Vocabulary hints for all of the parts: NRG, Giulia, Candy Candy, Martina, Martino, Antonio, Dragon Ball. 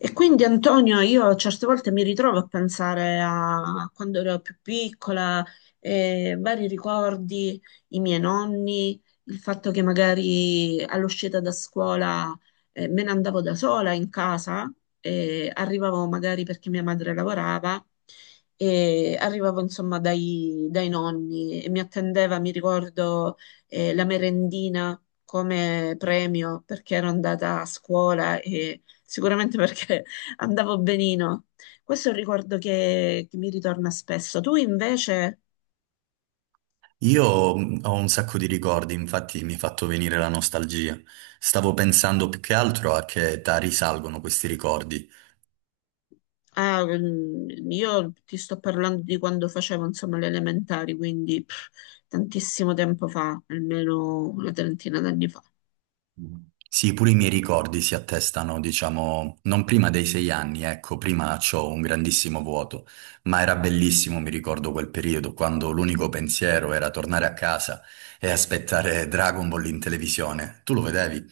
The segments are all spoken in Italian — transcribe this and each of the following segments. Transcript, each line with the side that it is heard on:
left: E quindi Antonio, io certe volte mi ritrovo a pensare a quando ero più piccola, vari ricordi, i miei nonni, il fatto che magari all'uscita da scuola, me ne andavo da sola in casa, arrivavo magari perché mia madre lavorava, e arrivavo insomma dai nonni e mi attendeva, mi ricordo, la merendina come premio perché ero andata a scuola e sicuramente perché andavo benino. Questo è un ricordo che mi ritorna spesso. Tu invece,
right: Io ho un sacco di ricordi, infatti mi ha fatto venire la nostalgia. Stavo pensando più che altro a che età risalgono questi ricordi.
left: ah, mm, io ti sto parlando di quando facevo, insomma, le elementari, quindi pff, tantissimo tempo fa, almeno una trentina d'anni fa.
right: Sì, pure i miei ricordi si attestano, diciamo, non prima dei 6 anni, ecco, prima c'ho un grandissimo vuoto, ma era bellissimo, mi ricordo quel periodo, quando l'unico pensiero era tornare a casa e aspettare Dragon Ball in televisione. Tu lo vedevi?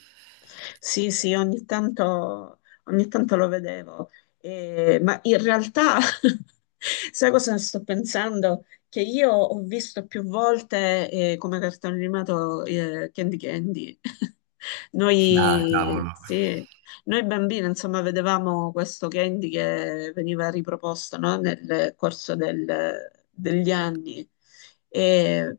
left: Sì, sì, ogni tanto lo vedevo. Ma in realtà, sai cosa sto pensando? Che io ho visto più volte come cartone animato Candy Candy.
right: Ah,
left: Noi,
right: cavolo.
left: sì, noi bambini, insomma, vedevamo questo candy che veniva riproposto, no, nel corso degli anni. E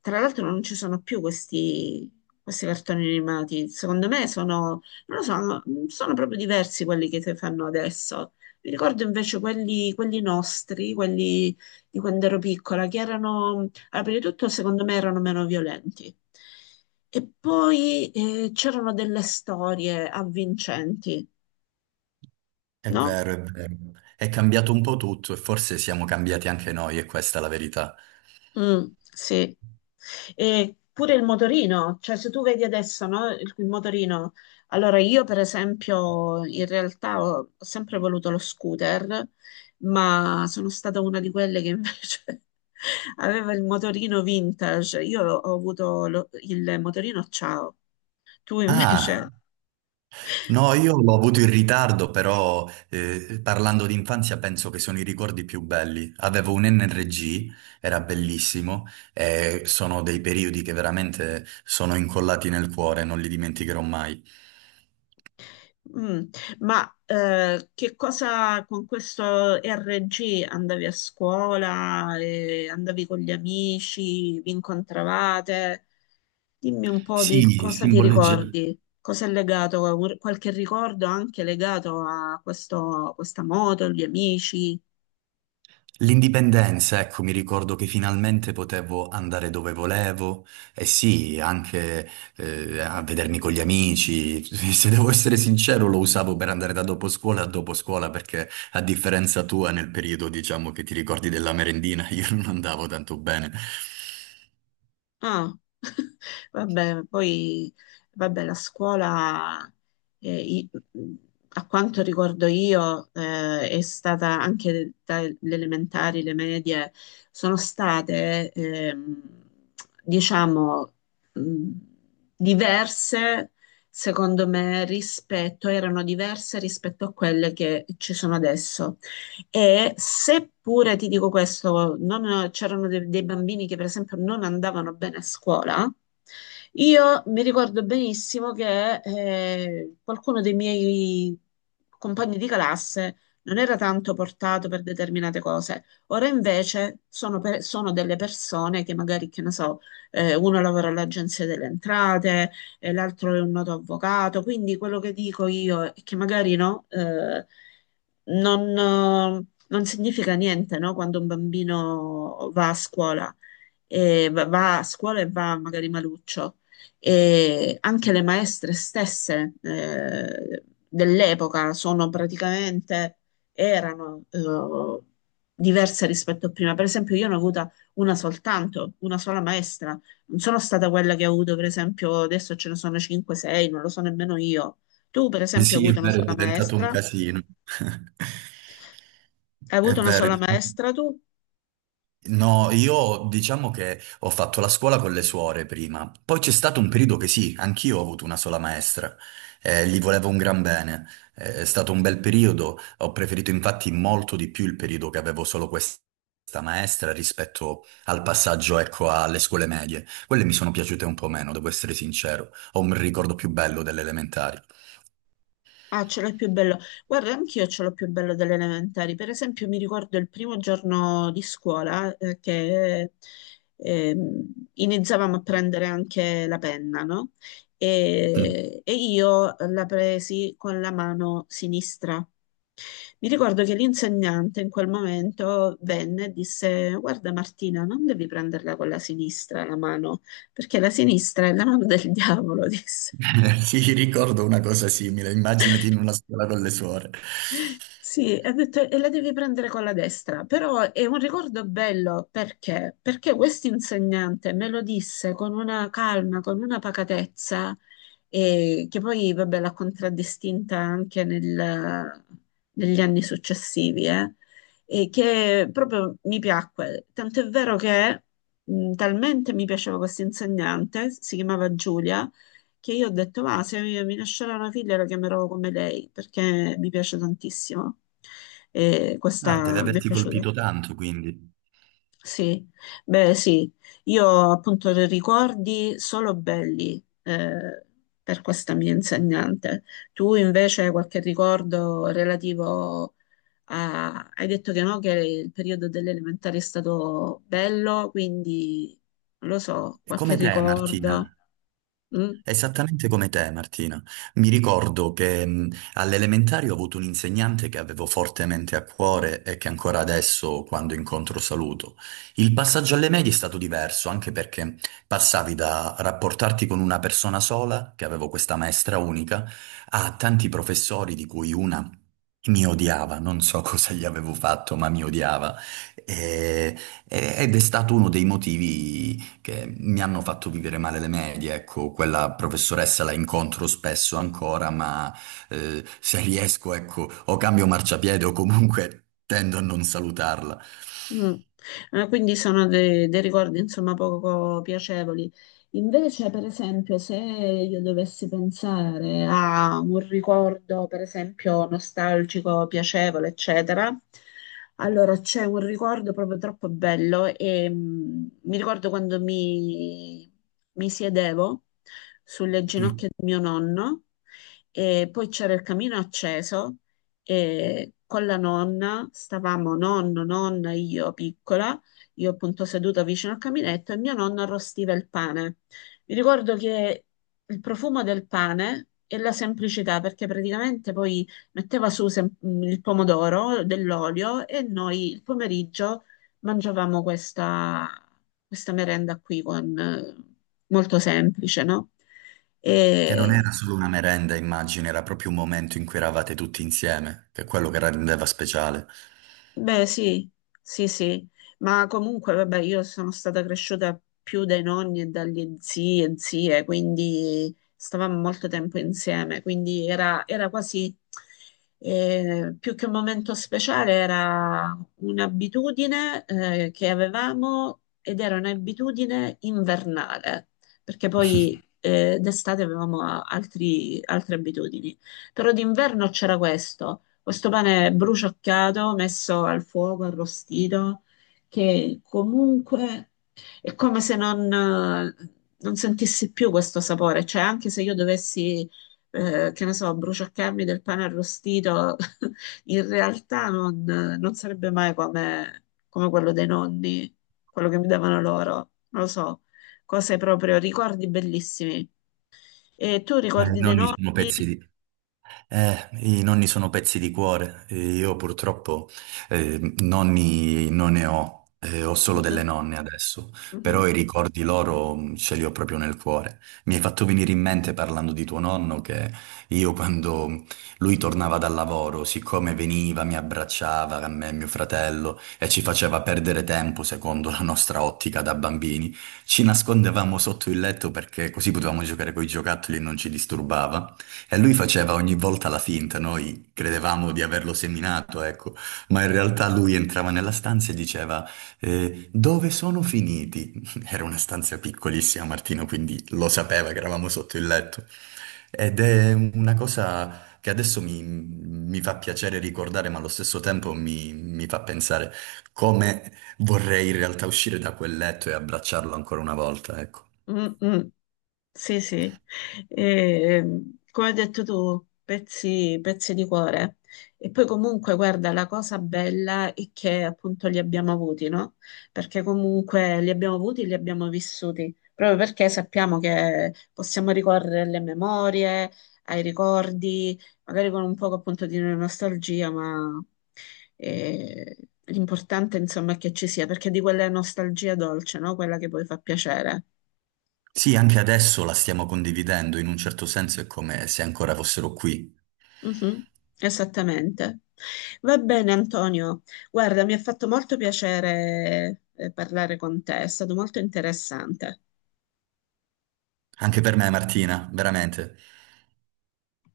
left: tra l'altro non ci sono più questi, questi cartoni animati. Secondo me sono, non lo so, sono proprio diversi quelli che si fanno adesso. Mi ricordo invece quelli, quelli nostri, quelli di quando ero piccola, che erano allora, prima di tutto, secondo me erano meno violenti. E poi c'erano delle storie avvincenti,
right: È
left: no?
right: vero, è vero. È cambiato un po' tutto e forse siamo cambiati anche noi, e questa è la verità.
left: Mm, sì. E pure il motorino, cioè se tu vedi adesso, no, il motorino. Allora, io per esempio, in realtà ho sempre voluto lo scooter, ma sono stata una di quelle che invece aveva il motorino vintage. Io ho avuto il motorino ciao. Tu
right: Ah,
left: invece?
right: no, io l'ho avuto in ritardo, però parlando di infanzia penso che sono i ricordi più belli. Avevo un NRG, era bellissimo, e sono dei periodi che veramente sono incollati nel cuore, non li dimenticherò mai.
left: Mm, ma che cosa con questo RG andavi a scuola, e andavi con gli amici, vi incontravate? Dimmi un po' di
right: Sì,
left: cosa ti
right: simboleggia.
left: ricordi, cosa è legato, qualche ricordo anche legato a questa moto, gli amici.
right: L'indipendenza, ecco, mi ricordo che finalmente potevo andare dove volevo e sì, anche a vedermi con gli amici. Se devo essere sincero, lo usavo per andare da dopo scuola a dopo scuola perché a differenza tua, nel periodo, diciamo, che ti ricordi della merendina, io non andavo tanto bene.
left: Ah, vabbè, poi vabbè, la scuola, eh, i- a quanto ricordo io, è stata anche dalle elementari, le medie, sono state, diciamo, mh, diverse, secondo me, rispetto, erano diverse rispetto a quelle che ci sono adesso. E seppure ti dico questo, c'erano dei bambini che per esempio non andavano bene a scuola, io mi ricordo benissimo che qualcuno dei miei compagni di classe non era tanto portato per determinate cose. Ora invece sono, sono delle persone che magari, che ne so, uno lavora all'agenzia delle entrate, l'altro è un noto avvocato. Quindi quello che dico io è che magari no, non, non significa niente, no, quando un bambino va a scuola e va a scuola e va magari maluccio. E anche le maestre stesse dell'epoca sono praticamente, erano diverse rispetto a prima. Per esempio, io ne ho avuta una soltanto, una sola maestra. Non sono stata quella che ho avuto, per esempio, adesso ce ne sono 5-6, non lo so nemmeno io. Tu, per esempio, hai
right: Sì, è
left: avuto una
right: vero, è
left: sola
right: diventato un
left: maestra?
right: casino.
left: Hai
right: È
left: avuto una
right: vero.
left: sola maestra tu?
right: No, io diciamo che ho fatto la scuola con le suore prima, poi c'è stato un periodo che sì, anch'io ho avuto una sola maestra, gli volevo un gran bene. È stato un bel periodo, ho preferito infatti molto di più il periodo che avevo solo questa maestra rispetto al passaggio, ecco, alle scuole medie. Quelle mi sono piaciute un po' meno, devo essere sincero, ho un ricordo più bello delle elementari.
left: Ah, ce l'ho più bello. Guarda, anch'io ce l'ho più bello delle elementari. Per esempio, mi ricordo il primo giorno di scuola che iniziavamo a prendere anche la penna, no? E io la presi con la mano sinistra. Mi ricordo che l'insegnante in quel momento venne e disse: guarda, Martina, non devi prenderla con la sinistra la mano, perché la sinistra è la mano del diavolo, disse.
right: Sì, ricordo una cosa simile, immaginati in una scuola con le suore.
left: Sì, ha detto, e la devi prendere con la destra, però è un ricordo bello perché? Perché questo insegnante me lo disse con una calma, con una pacatezza, che poi vabbè, l'ha contraddistinta anche negli anni successivi, e che proprio mi piacque. Tanto è vero che talmente mi piaceva questo insegnante, si chiamava Giulia che io ho detto, va, se mi nascerà una figlia la chiamerò come lei, perché mi piace tantissimo. E
right: Ah, deve
left: questa mi è
right: averti
left: piaciuta.
right: colpito tanto, quindi.
left: Sì, beh, sì, io ho appunto dei ricordi solo belli per questa mia insegnante. Tu invece hai qualche ricordo relativo a... Hai detto che no, che il periodo delle elementari è stato bello, quindi non lo so,
right: E
left: qualche
right: come te,
left: ricordo.
right: Martina?
left: Mm?
right: Esattamente come te, Martina. Mi ricordo che all'elementare ho avuto un insegnante che avevo fortemente a cuore e che ancora adesso, quando incontro, saluto. Il passaggio alle medie è stato diverso, anche perché passavi da rapportarti con una persona sola, che avevo questa maestra unica, a tanti professori di cui una mi odiava, non so cosa gli avevo fatto, ma mi odiava. E- ed è stato uno dei motivi che mi hanno fatto vivere male le medie, ecco, quella professoressa la incontro spesso ancora, ma se riesco, ecco, o cambio marciapiede o comunque tendo a non salutarla.
left: Mm. Quindi sono dei ricordi insomma poco piacevoli. Invece, per esempio, se io dovessi pensare a un ricordo, per esempio, nostalgico, piacevole, eccetera, allora c'è un ricordo proprio troppo bello e mm, mi ricordo quando mi siedevo sulle
right: Sì.
left: ginocchia di mio nonno e poi c'era il camino acceso e con la nonna, stavamo nonno, nonna, io piccola, io appunto seduta vicino al caminetto e mio nonno arrostiva il pane. Mi ricordo che il profumo del pane e la semplicità, perché praticamente poi metteva su il pomodoro, dell'olio e noi il pomeriggio mangiavamo questa, questa merenda qui con, molto semplice, no?
right: Che non
left: E
right: era solo una merenda, immagino, era proprio un momento in cui eravate tutti insieme, che è quello che rendeva speciale.
left: beh, sì, sì, sì, ma comunque, vabbè, io sono stata cresciuta più dai nonni e dagli zii e zie, quindi stavamo molto tempo insieme, quindi era, era quasi, più che un momento speciale, era un'abitudine, che avevamo ed era un'abitudine invernale, perché poi, d'estate avevamo altre abitudini, però d'inverno c'era questo. Questo pane bruciacchiato, messo al fuoco, arrostito, che comunque è come se non sentissi più questo sapore. Cioè, anche se io dovessi, che ne so, bruciacchiarmi del pane arrostito, in realtà non sarebbe mai come, come quello dei nonni, quello che mi davano loro. Non lo so, cose proprio, ricordi bellissimi. E tu
right: Eh, I
left: ricordi dei
right: nonni
left: nonni?
right: sono pezzi di, i nonni sono pezzi di cuore, e io purtroppo nonni non ne ho, ho solo delle
left: Mhm,
right: nonne adesso,
left: mhm,
right: però i ricordi loro ce li ho proprio nel cuore. Mi hai fatto venire in mente parlando di tuo nonno che io quando lui tornava dal lavoro, siccome veniva, mi abbracciava, a me e mio fratello, e ci faceva perdere tempo secondo la nostra ottica da bambini, ci nascondevamo sotto il letto perché così potevamo giocare con i giocattoli e non ci disturbava. E lui faceva ogni volta la finta, noi credevamo di averlo seminato, ecco, ma in realtà lui entrava nella stanza e diceva dove sono finiti? Era una stanza piccolissima, Martino, quindi lo sapeva che eravamo sotto il letto. Ed è una cosa che adesso mi fa piacere ricordare, ma allo stesso tempo mi fa pensare come vorrei in realtà uscire da quel letto e abbracciarlo ancora una volta, ecco.
left: mm, mm. Sì, sì, e, come hai detto tu, pezzi di cuore. E poi comunque, guarda, la cosa bella è che appunto li abbiamo avuti, no? Perché comunque li abbiamo avuti, li abbiamo vissuti, proprio perché sappiamo che possiamo ricorrere alle memorie, ai ricordi, magari con un poco appunto di nostalgia, ma eh, l'importante insomma è che ci sia, perché di quella nostalgia dolce, no? Quella che poi fa piacere.
right: Sì, anche adesso la stiamo condividendo, in un certo senso è come se ancora fossero qui.
left: Mhm, esattamente. Va bene, Antonio. Guarda, mi ha fatto molto piacere parlare con te, è stato molto interessante.
right: Anche per me, Martina, veramente.